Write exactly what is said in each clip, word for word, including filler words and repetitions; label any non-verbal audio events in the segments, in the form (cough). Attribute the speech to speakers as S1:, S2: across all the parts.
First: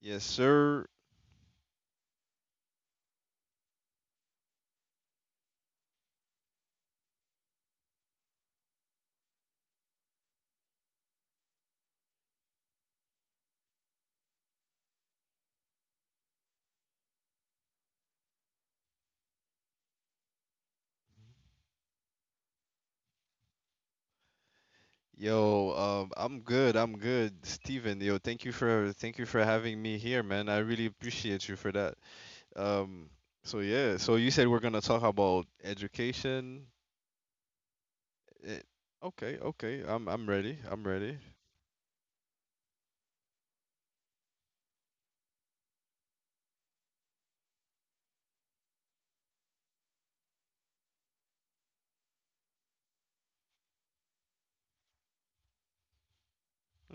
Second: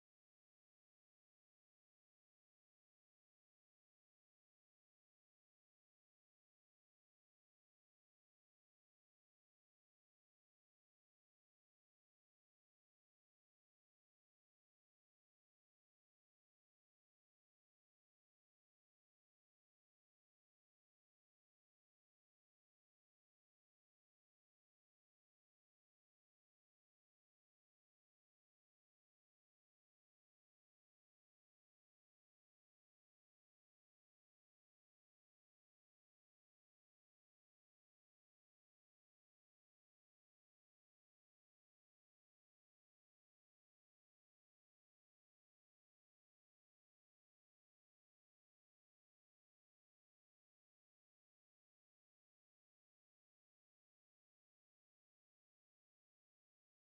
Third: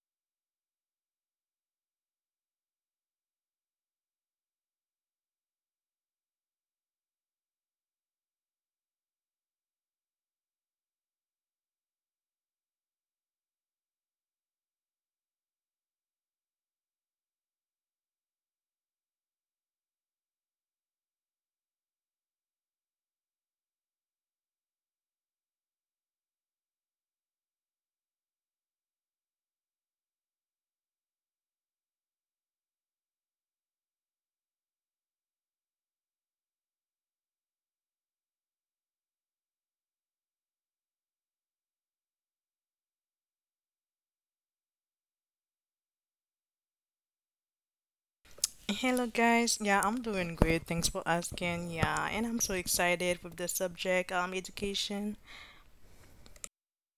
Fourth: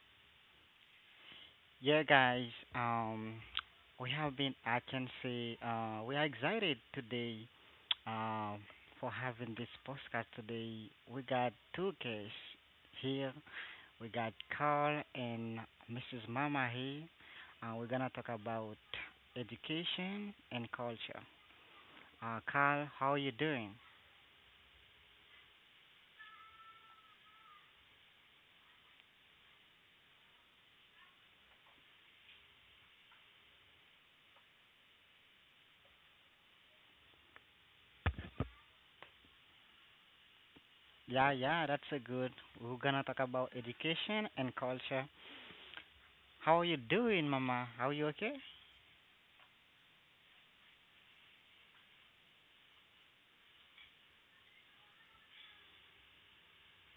S1: Yes, sir.
S2: Yeah, guys. Um, we have been. I can say uh, we are excited today um, for having this podcast today. We got two guests here. We got Carl and missus Mama here. Uh, we're gonna talk about education and culture. Uh, Carl, how are you doing?
S1: Yo, um, I'm good. I'm good, Steven. Yo, thank you for thank you for having me here, man. I really appreciate you for that. Um, so yeah, so you said we're gonna talk about education. Eh, okay, okay. I'm I'm ready. I'm ready.
S2: Yeah, yeah, that's a good. We're gonna talk about education and culture. How are you doing, Mama? Are you okay?
S3: Hello guys. Yeah, I'm doing great. Thanks for asking. Yeah, and I'm so excited with the subject um education.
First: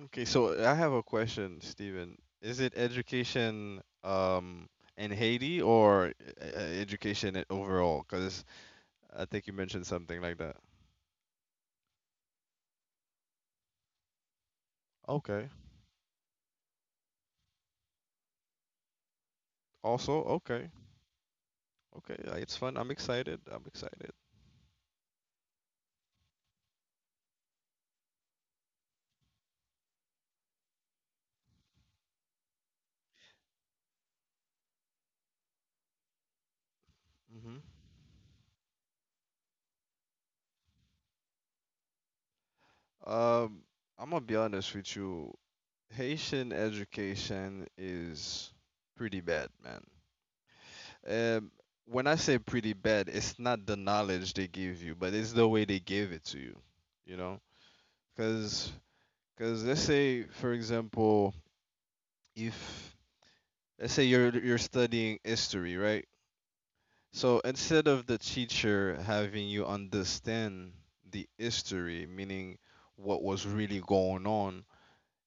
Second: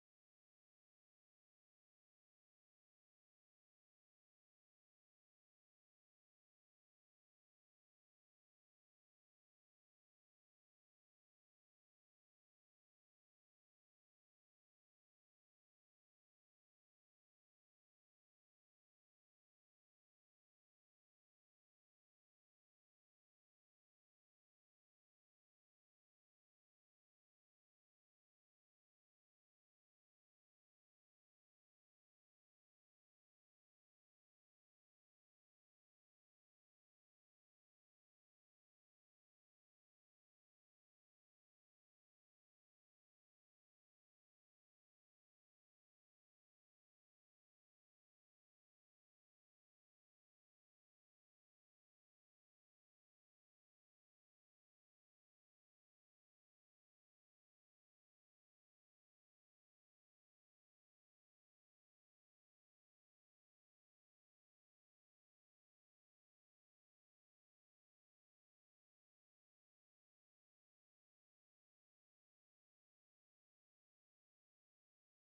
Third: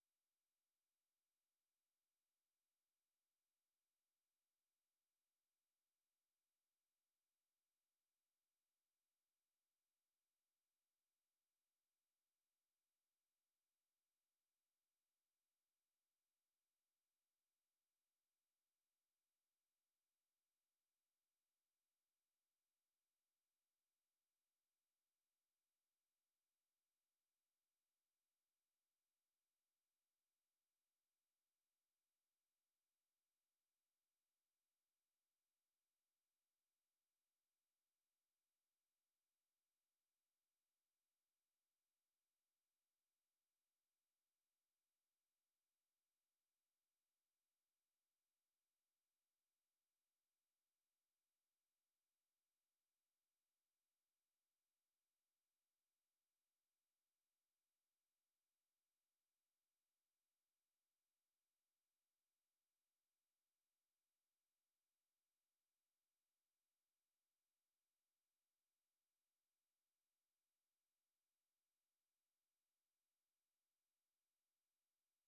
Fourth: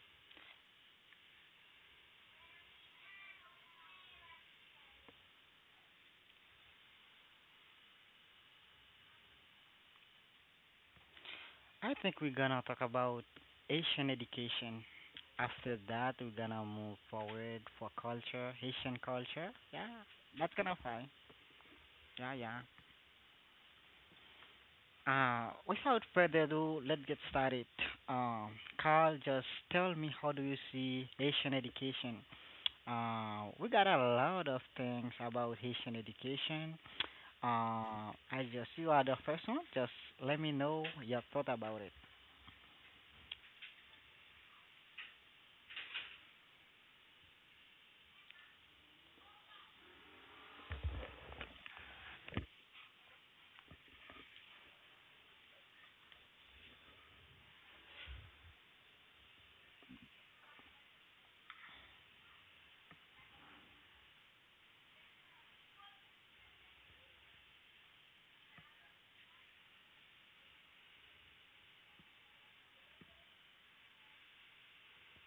S1: Okay, so I have a question, Steven. Is it education um in Haiti or uh, education i- overall? Because I think you mentioned something like that.
S2: I think we're gonna talk about Haitian education.
S1: Okay.
S2: After that, we're gonna move forward for culture, Haitian culture. Yeah,
S1: Also,
S2: that's
S1: okay.
S2: gonna fine.
S1: Okay,
S2: Yeah,
S1: yeah, it's
S2: yeah.
S1: fun. I'm excited. I'm excited.
S2: Uh, without further ado, let's get started. Um, Carl, just tell me how do you see Haitian education? Uh, we got a lot of things about Haitian education.
S1: Hmm.
S2: Uh, I just you are the first one. Just let me know your thought about it.
S1: Um, I'm gonna be honest with you. Haitian education is pretty bad, man. Um, when I say pretty bad, it's not the knowledge they give you, but it's the way they give it to you. You know, because because let's say, for example, if let's say you're you're studying history, right? So instead of the teacher having you understand the history, meaning what was really going on,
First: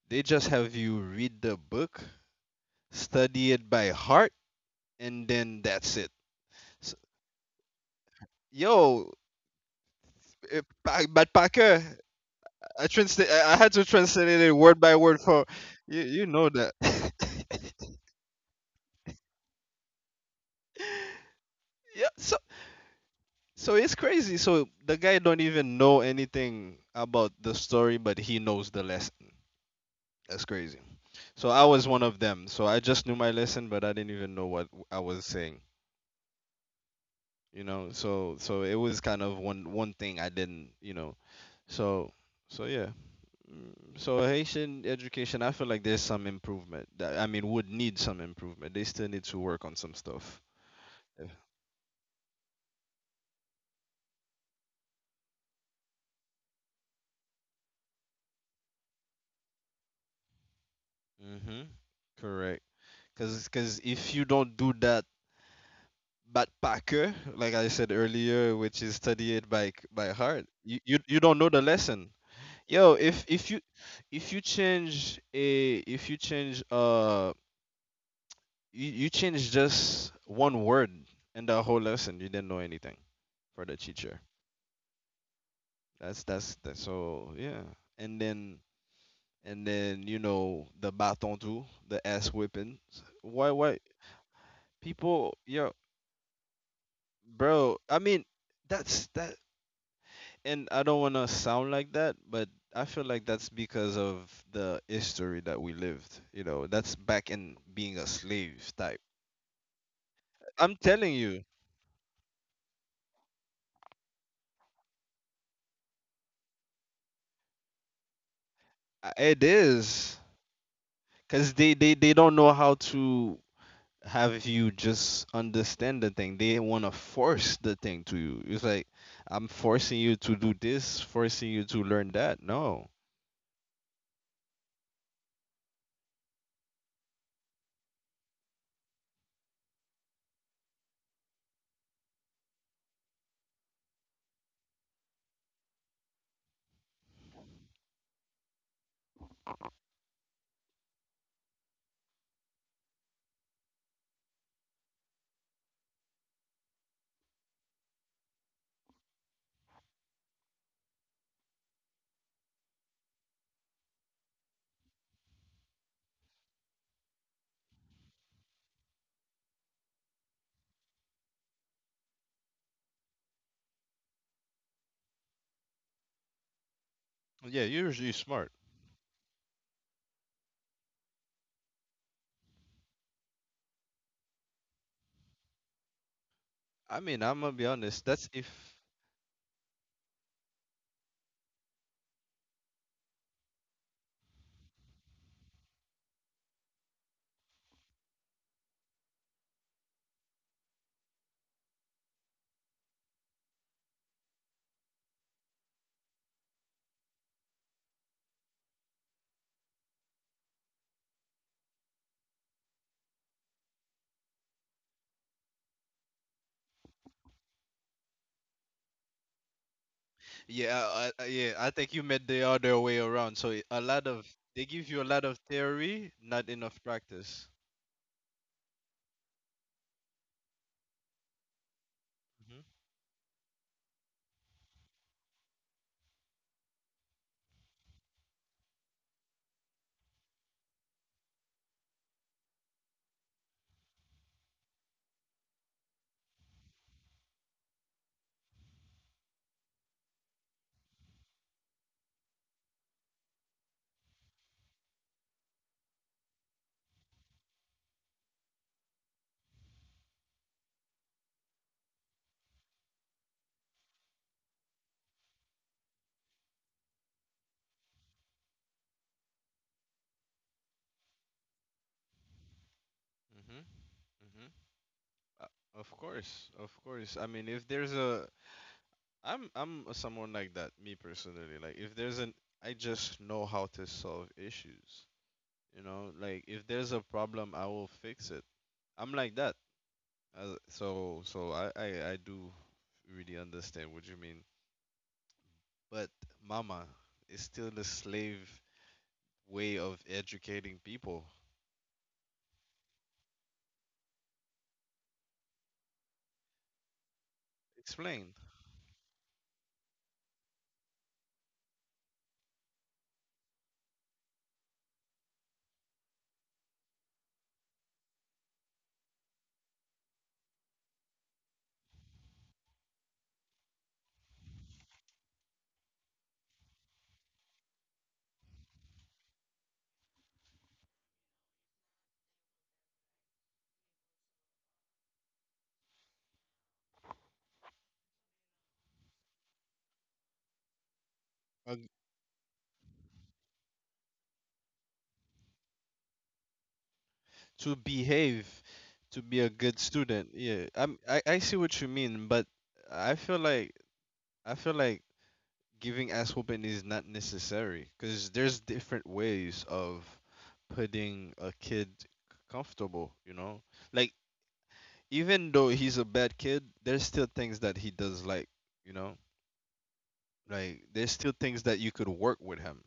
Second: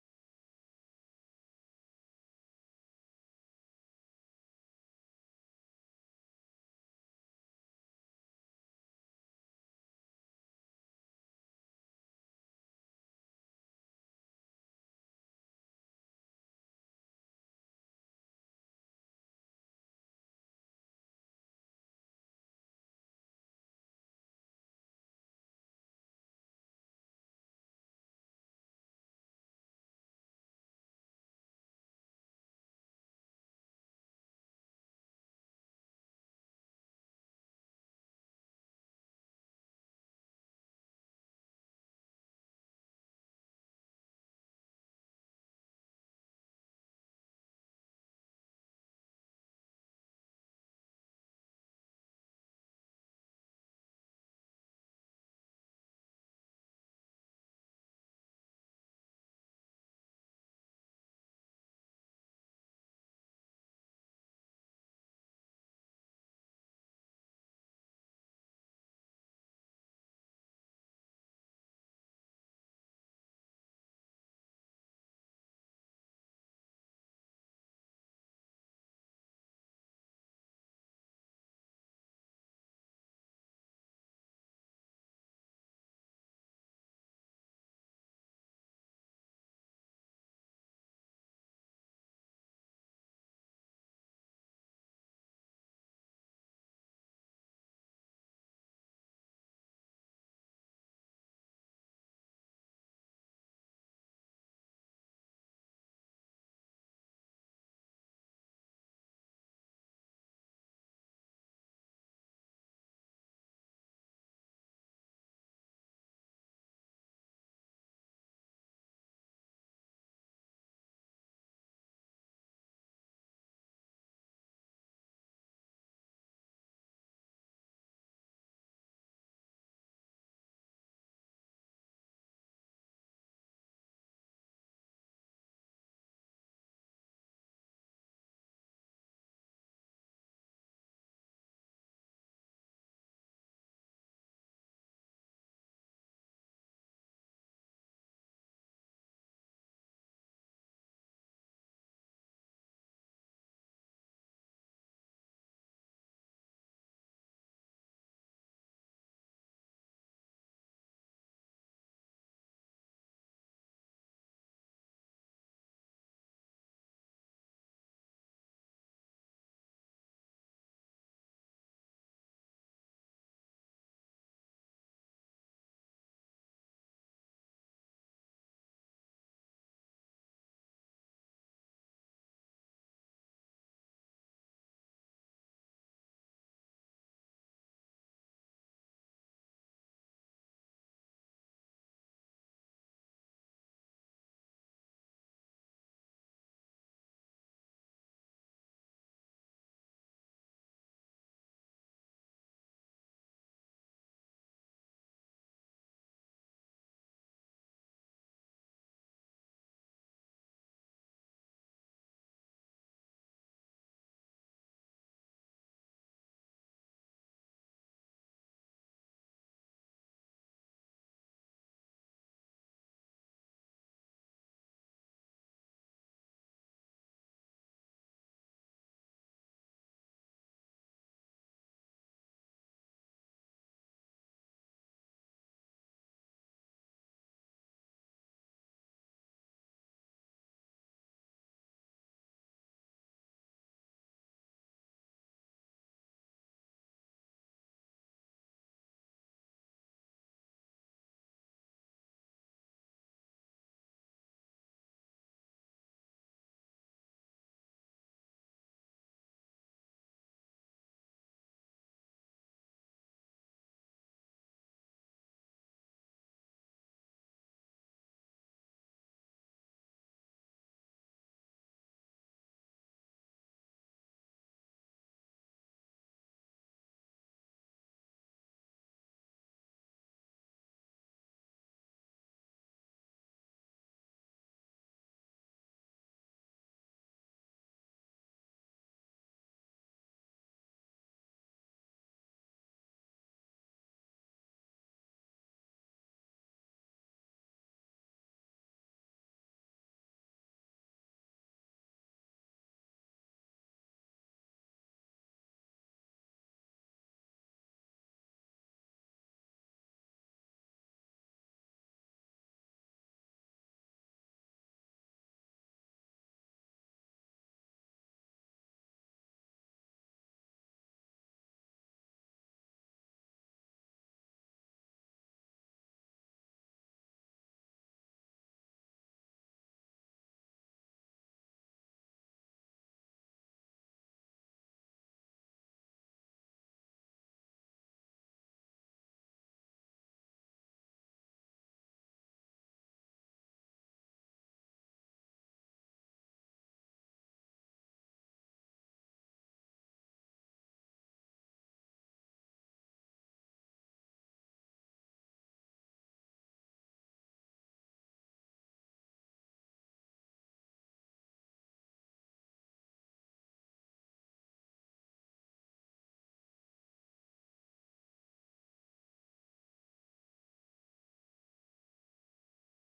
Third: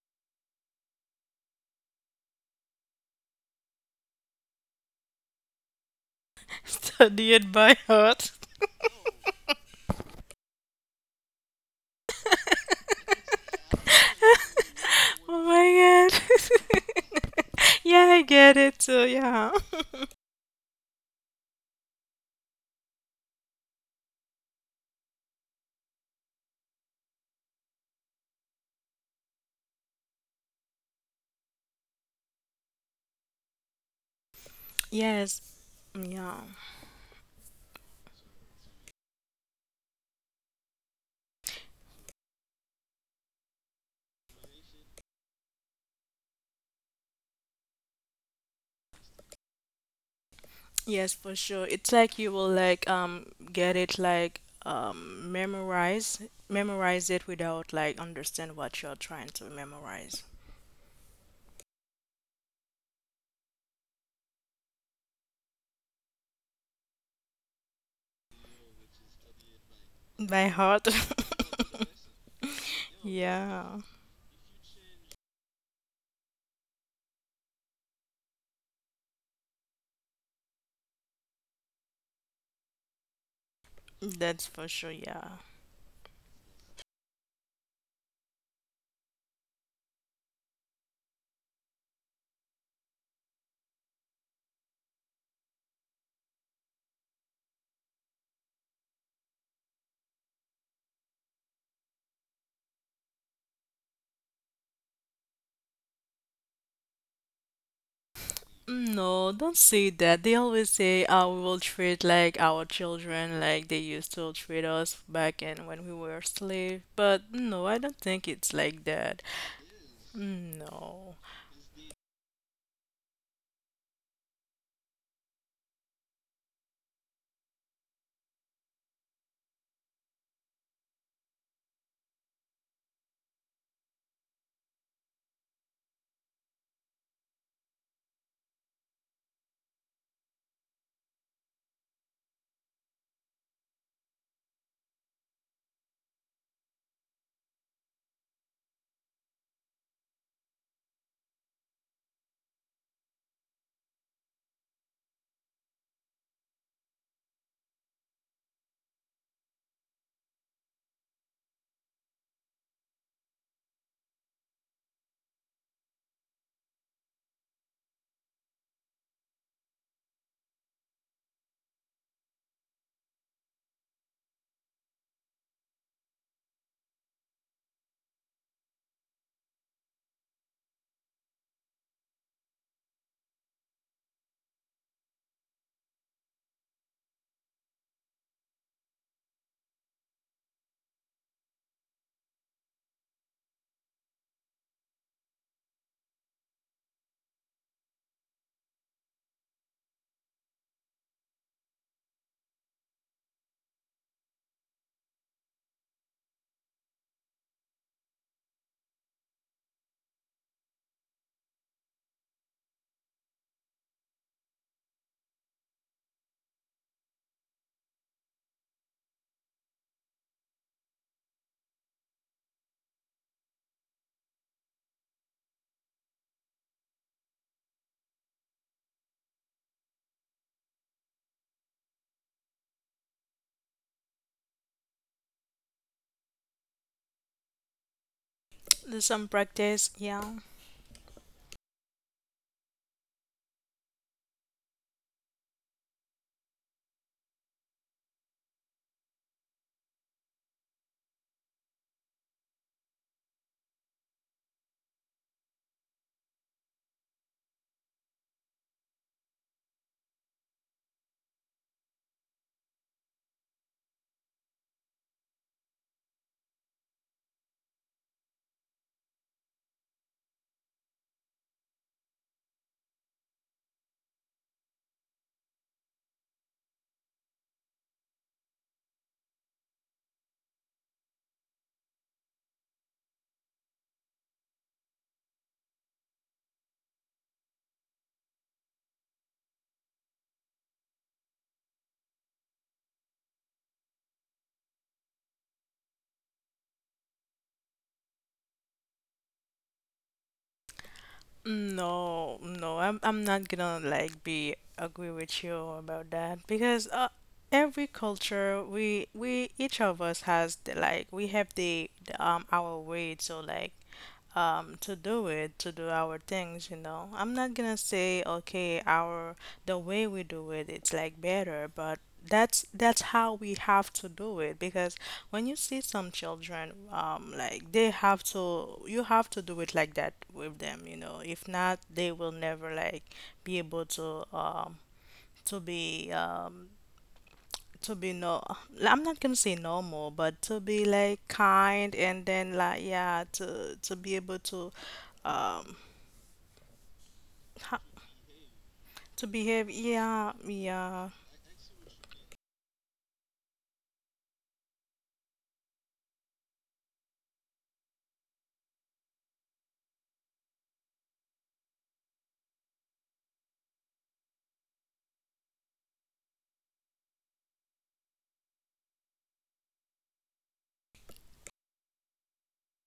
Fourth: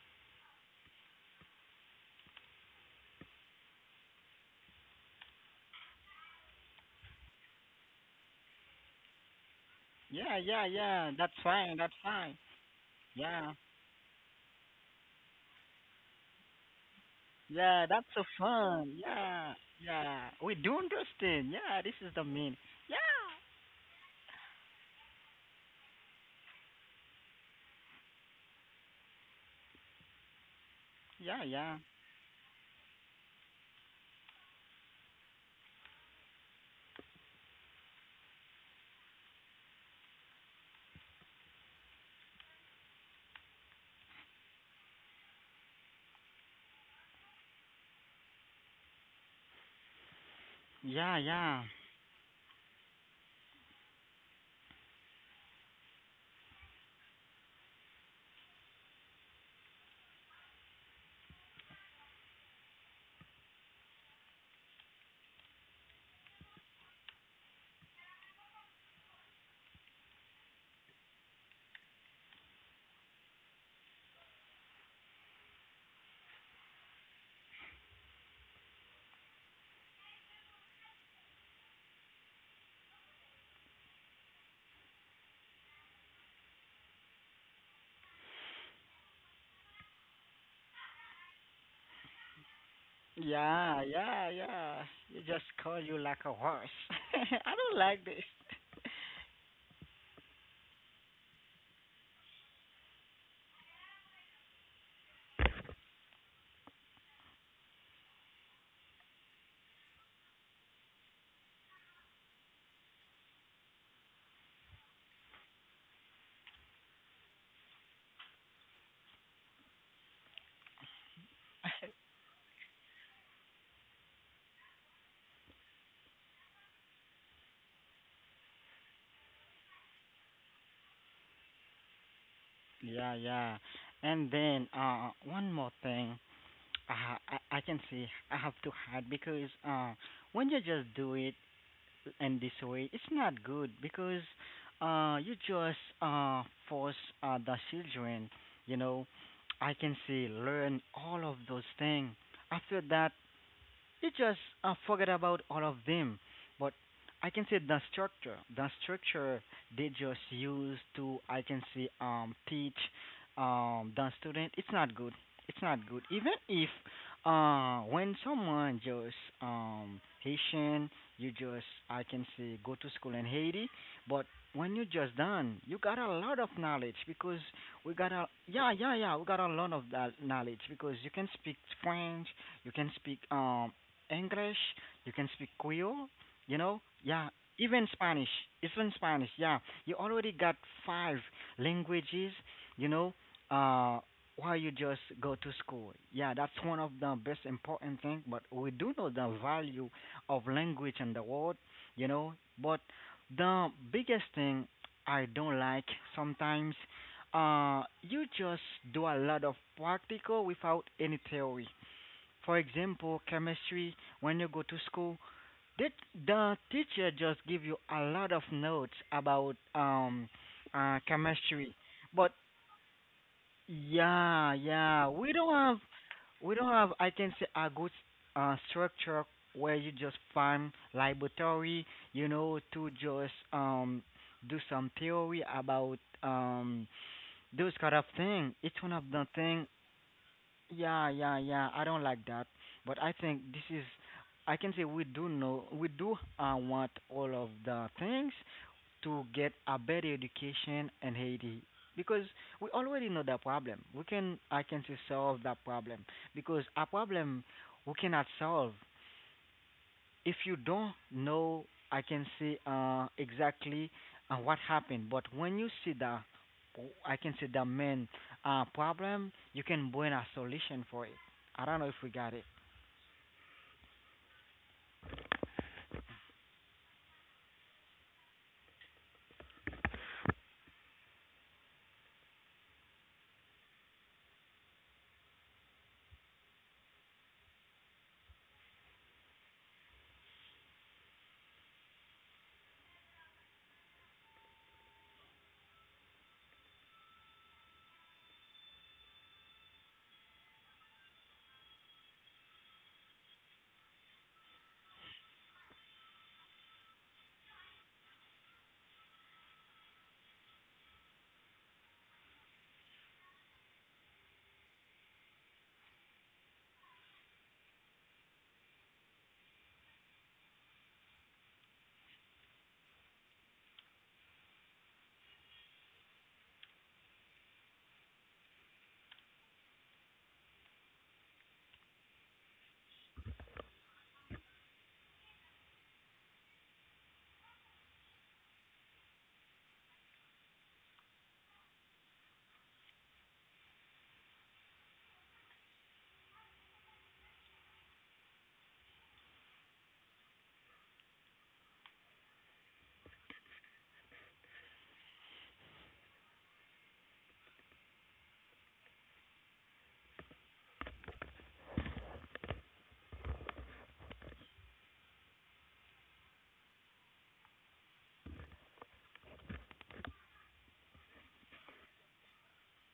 S1: they just have you read the book, study it by heart, and then that's it.
S3: (laughs)
S1: S
S3: Study it by heart. (laughs)
S1: Yo,
S2: Yeah,
S1: eh,
S2: yeah,
S1: Pa-
S2: yeah.
S1: but
S2: That's fine.
S1: Parker,
S2: That's fine.
S1: I translate.
S2: Yeah,
S1: I I had to translate it word by word
S3: Oh
S1: for you.
S3: my
S1: You know that.
S3: god.
S1: (laughs)
S3: (laughs)
S2: yeah,
S3: Yeah,
S2: that's
S3: I
S2: so
S3: get it
S2: fun.
S3: too. Yeah.
S2: Yeah, yeah, we do understand. Yeah, this
S1: Yeah,
S2: is the
S1: so
S2: mean.
S1: so it's crazy. So the guy don't even know anything about the story, but he knows the lesson. That's crazy.
S2: Yeah, yeah,
S1: So I
S2: yeah,
S1: was one of them. So I just knew my lesson, but I didn't even know what
S3: (laughs)
S1: I was
S3: Yes.
S1: saying.
S3: Yeah.
S1: You know, so so it was kind of one one thing I didn't. You know, so so yeah. Mm, So Haitian education, I feel like there's some improvement. That, I mean, would need some improvement. They still need to work on some stuff.
S3: Yes,
S1: Yeah.
S3: for
S2: yeah,
S3: sure. It's like you will like um get it like um memorize memorize it without like understand what you're trying to memorize.
S1: Mhm. Correct. Cause cause if you don't do that backpacker, like I said earlier, which is study it by c- by heart,
S3: By
S1: you
S3: heart?
S1: you, you
S3: (laughs)
S1: don't know the lesson. Yo, if if you
S3: Yeah,
S1: if you change a if you change uh you, you change just one word in the whole lesson, you didn't know anything for the teacher.
S3: that's for sure, yeah.
S1: That's that's that. So yeah, and then and then you know the baton too, the ass whipping. Why why
S2: yeah, yeah, yeah, yeah. You
S1: people
S2: just
S1: yo
S2: call you like a horse. (laughs) I
S1: bro?
S2: don't
S1: I
S2: like this.
S1: mean that's that and I don't want to sound like that, but I feel like that's because of the history that we lived. You know, that's back in being a slave type.
S3: No, don't say that. They always
S1: I'm
S3: say,
S1: telling
S3: oh,
S1: you,
S3: we will treat like our children like they used to treat us back in when we were slave. But no, I don't think it's like
S1: uh,
S3: that.
S1: it is
S3: No.
S1: because they, they, they don't know how to have you just understand the thing. They want to force the thing to you. It's like, I'm forcing you to do this, forcing you to learn that. No.
S2: Yeah, yeah. And then uh, one more thing, uh, I I can see I have to hide because uh, when you just do it, in this way it's not good because uh you just uh force uh, the children, you know I can say learn all of those things. After that you just uh, forget about all of them. But I can say the structure, the structure they just use to, I can say, um, teach um, the student. It's not good. It's not good. Even if uh, when someone just um, Haitian, you just, I can say, go to school in Haiti, but when you just done, you got a lot of knowledge because
S1: Yeah, you're
S2: we got
S1: usually
S2: a
S1: smart.
S2: yeah, yeah, yeah, we got a lot of that knowledge because you can speak French, you can speak um English, you can speak Creole, you know,
S1: I mean,
S2: yeah,
S1: I'm gonna be
S2: even
S1: honest.
S2: Spanish,
S1: That's if.
S2: even Spanish, yeah. You already got five languages, you know, uh, while you just go to school. Yeah, that's one of the best important thing, but we do know the value of language in the world, you know, but the biggest thing I don't like sometimes uh you just do a lot of practical without any theory. For example, chemistry, when you go to school, did the teacher just give you a lot of notes about um
S1: Yeah,
S2: uh
S1: I, I- yeah. I
S2: chemistry?
S1: think you meant
S2: But
S1: the other way around. So a lot of
S2: yeah,
S1: they give you a
S2: yeah,
S1: lot
S2: we
S1: of
S2: don't have
S1: theory, not
S2: we don't
S1: enough
S2: have I can say
S1: practice.
S2: a good uh structure where you just find laboratory, you know, to just um do some theory about um those kind of thing. It's one of
S3: There's
S2: the
S3: some
S2: thing,
S3: practice, yeah.
S2: yeah, yeah, yeah. I don't like that, but I think this is. I can say we do know we do uh, want all of the things to get a better education in Haiti because we already know the problem. We can I can say solve that problem because a problem we cannot solve if you don't know, I can say uh, exactly uh, what happened. But when you see the, I can say the main uh, problem, you can bring a solution for it. I don't know if we got it.
S1: Hmm, hmm, hmm. Uh, of course, of course. I mean, if there's a, I'm I'm a someone like that. Me personally, like if there's an, I just know how to solve issues. You know, like if there's a problem, I will fix it. I'm like that. Uh, so so I, I I do really understand what you mean. But mama is still the slave way of educating people.
S3: No, no, I'm I'm not gonna like be agree with you about that because uh, every
S1: Explain.
S3: culture we we each of us has the, like we have the, the um our way to like um to do it to do our things, you know. I'm not gonna say okay our the way we do it it's like better, but that's that's how we have to do it because when you see some children, um, like they have to, you have to do it like that with them, you know. If not, they will never like be able to, um, to be, um, to be no. I'm not gonna say normal, but to be like
S1: uh,
S3: kind and then like yeah, to to be able to, um,
S1: to
S3: ha-
S1: behave, to
S3: to
S1: be a
S3: behave.
S1: good student.
S3: Yeah,
S1: Yeah, I'm,
S3: yeah.
S1: I I see what you mean, but I feel like I feel like giving ass whooping is not necessary because there's different ways of putting a kid comfortable. You know, like even though he's a bad kid, there's still things that he does like. You know, like there's still things that you could work with him.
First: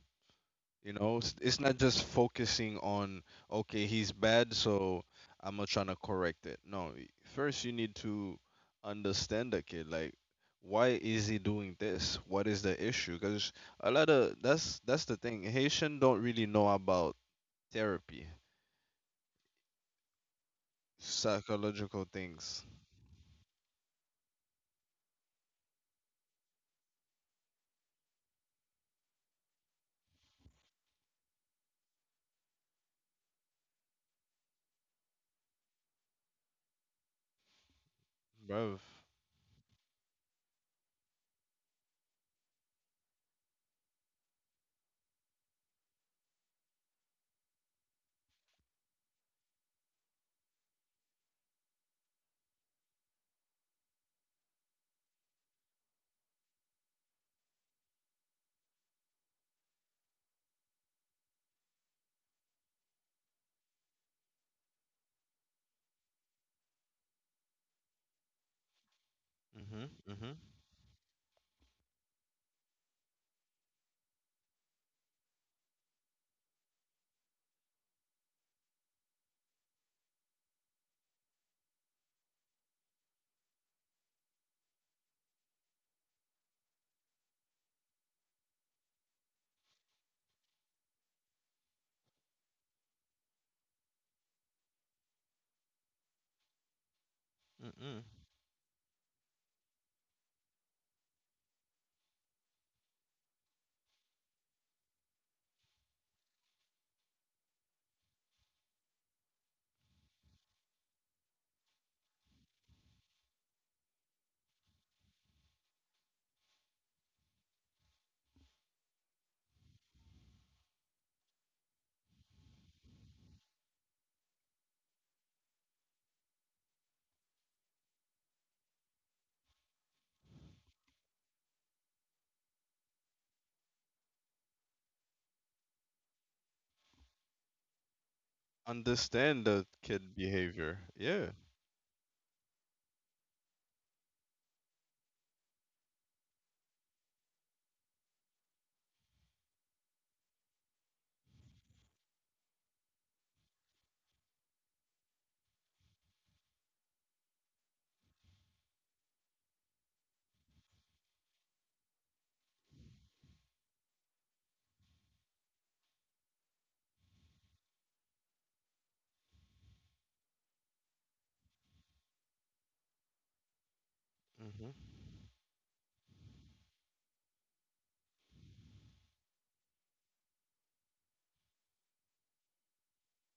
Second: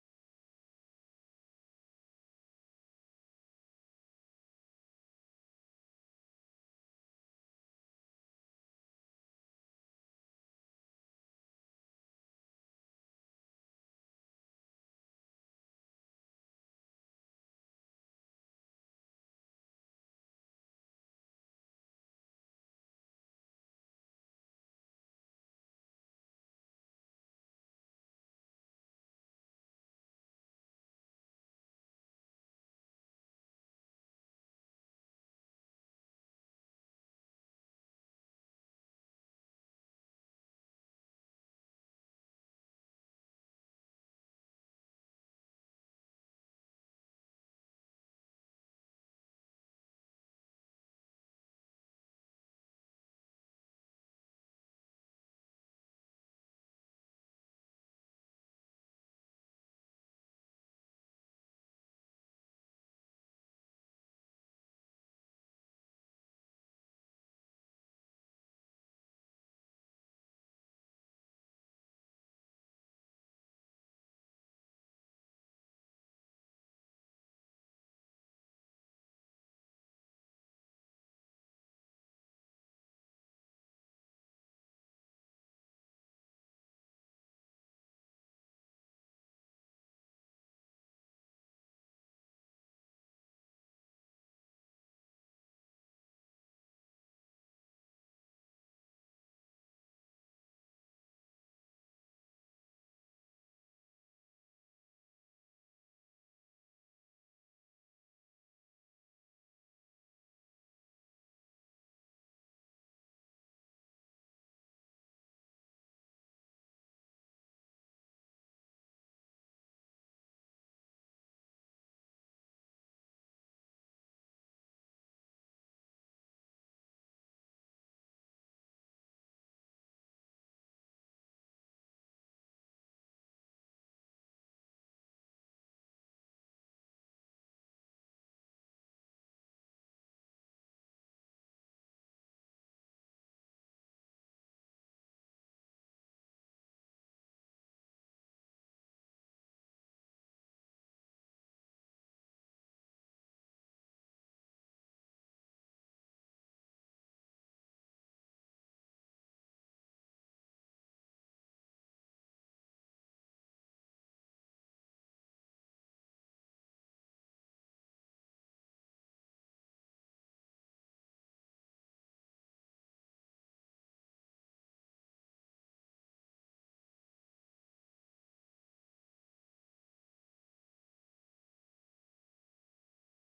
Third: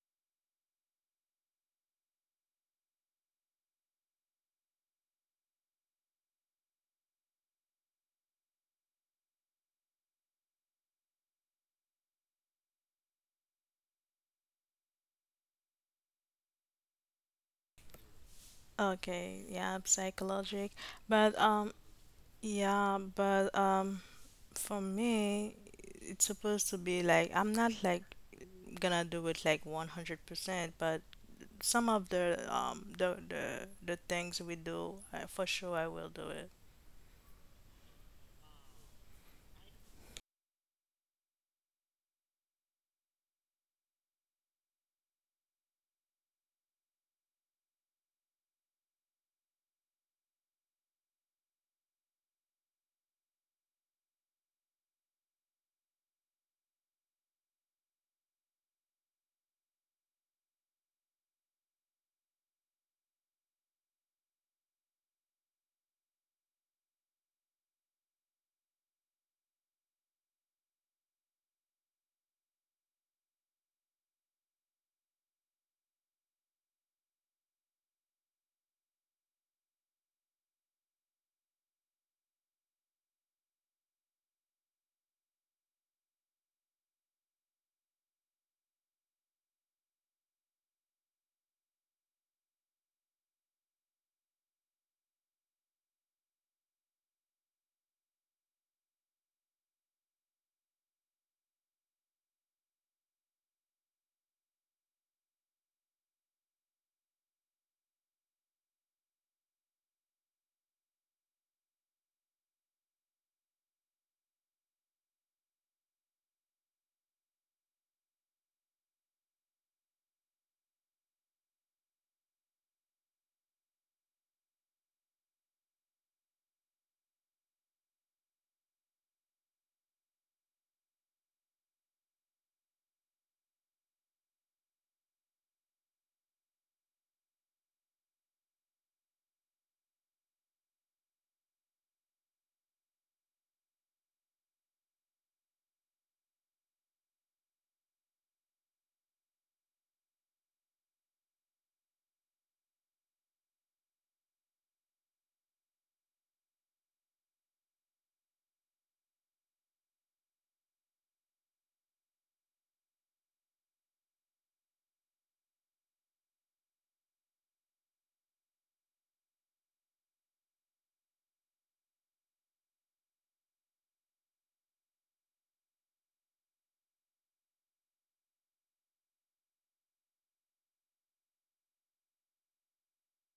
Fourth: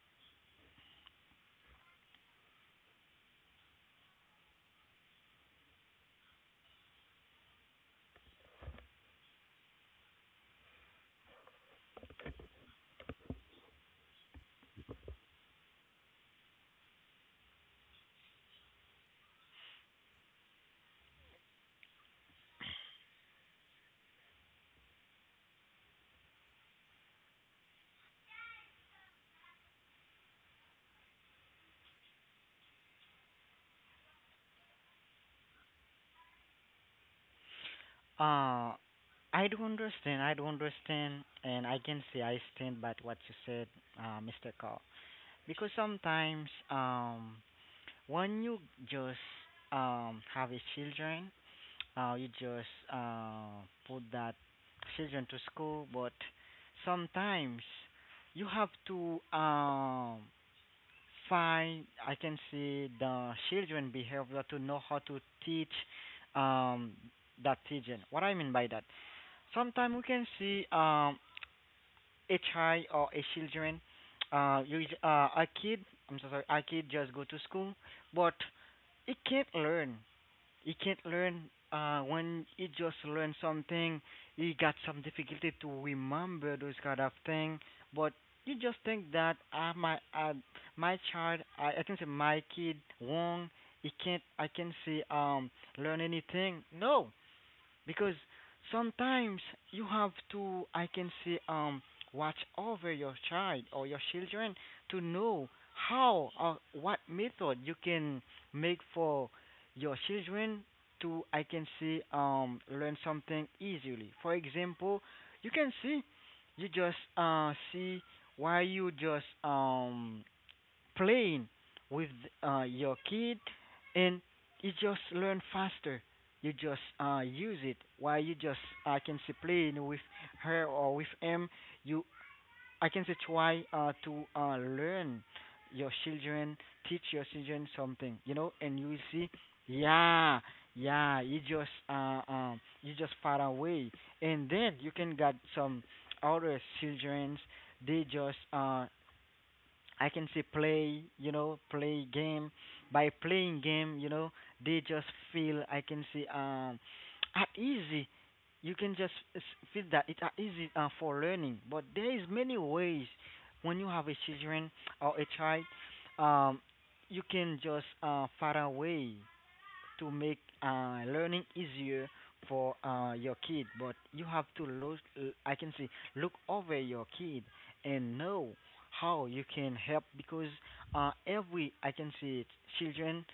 S1: You know, it's, it's not just focusing on, okay, he's bad, so I'm not trying to correct it. No, y- first you need to understand the kid. Like, why is he doing this? What is the issue? Because a lot of that's that's the thing. Haitian don't really know about therapy,
S3: Okay, yeah, psychologic, but um,
S1: psychological things,
S3: yeah, but um. For me, it's supposed to be like I'm not like gonna do it like one hundred percent, but some of the um the the the things we do, uh, for sure I will do it.
S2: Uh,
S1: bro.
S2: I do understand. I do understand, and I can say I stand by what you said, uh, mister Carl. Because sometimes, um, when you just um have a children, Uh, you just uh, put that children to school, but sometimes you have to um, find, I can say, the children behavior to know how to teach um, that children. What I mean by that,
S1: Mhm,
S2: sometimes we can
S1: mhm,
S2: see um, a child or a children, uh, you, uh, a kid, I'm so sorry, a kid just go to school, but it can't learn you can't learn uh when you just learn something, you got some difficulty to remember those kind of thing, but you just think that I my I, my child I, I can say my kid wrong. He can't I can say um learn anything. No,
S1: mhm.
S2: because sometimes you have to I can say um watch over your child or your children to know how or what method you can make for your children to I can say um learn something easily. For example, you can see you just uh see why you just um playing with uh, your kid, and you just learn faster. You just uh, use it while you just I can say playing with her or with him. You I can say try uh, to uh, learn your children, teach your children something, you know, and you will see,
S1: Understand the kid
S2: yeah,
S1: behavior.
S2: yeah,
S1: Yeah.
S2: you just uh, um, you just far away, and then you can get some other childrens. They just uh I can say play, you know, play game. By playing game, you know, they just feel I can say um at easy. You can just s- feel that it's are easy uh, for learning. But there is many ways when you have a children or a child, um, you can just uh, far away to make uh, learning easier for uh, your kid, but you have to
S1: Mhm.
S2: look. I can say look over your kid and know how you can help because uh, every I can say children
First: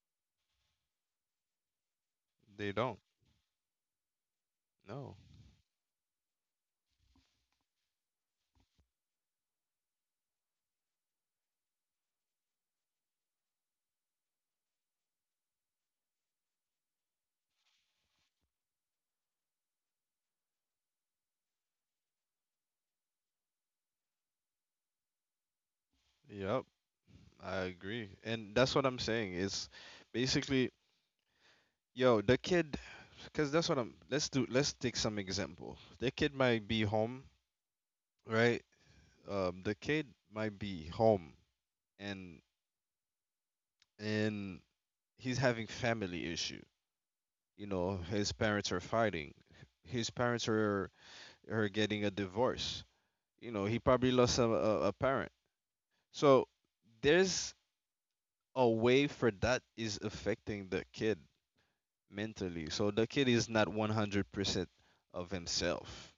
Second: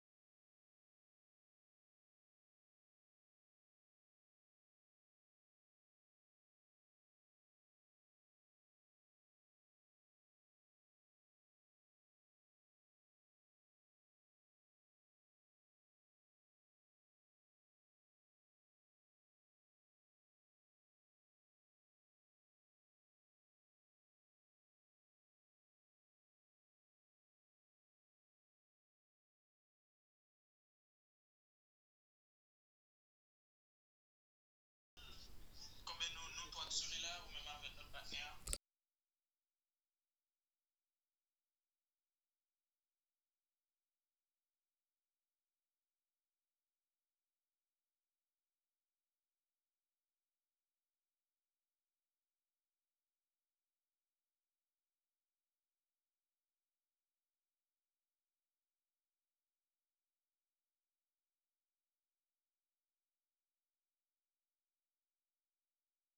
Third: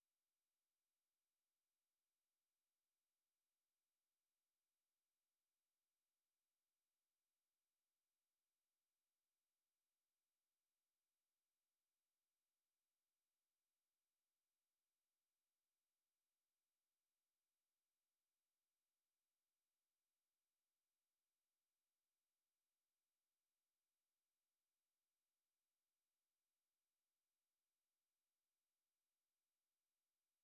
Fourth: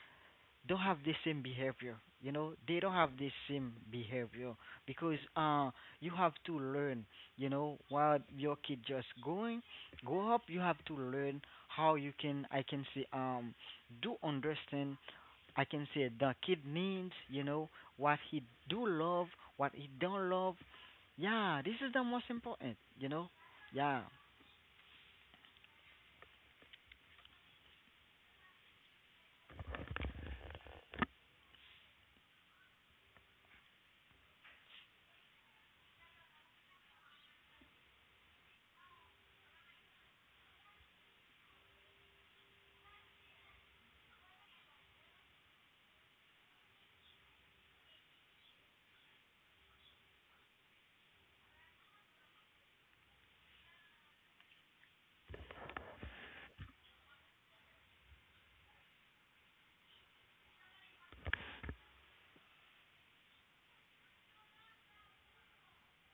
S2: don't have the same behavior. You know
S1: They
S2: they don't
S1: don't.
S2: have the same behavior
S1: No.
S2: because uh, you have to learn. You know while your kid just going grow up, you have to learn how you can I can say um do understand. I can say the kid needs, you know, what he do love, what he don't love. Yeah, this is the most important, you know. Yeah,
S1: Yep. I agree. And that's what I'm saying. It's basically, yo, the kid, because that's what I'm, let's do, let's take some example. The kid might be home, right? Um, the kid might be home and, and he's having family issue. You know, his parents are fighting. His parents are, are getting a divorce. You know, he probably lost a, a, a parent. So there's a way for that is affecting the kid mentally. So the kid is not one hundred percent of himself.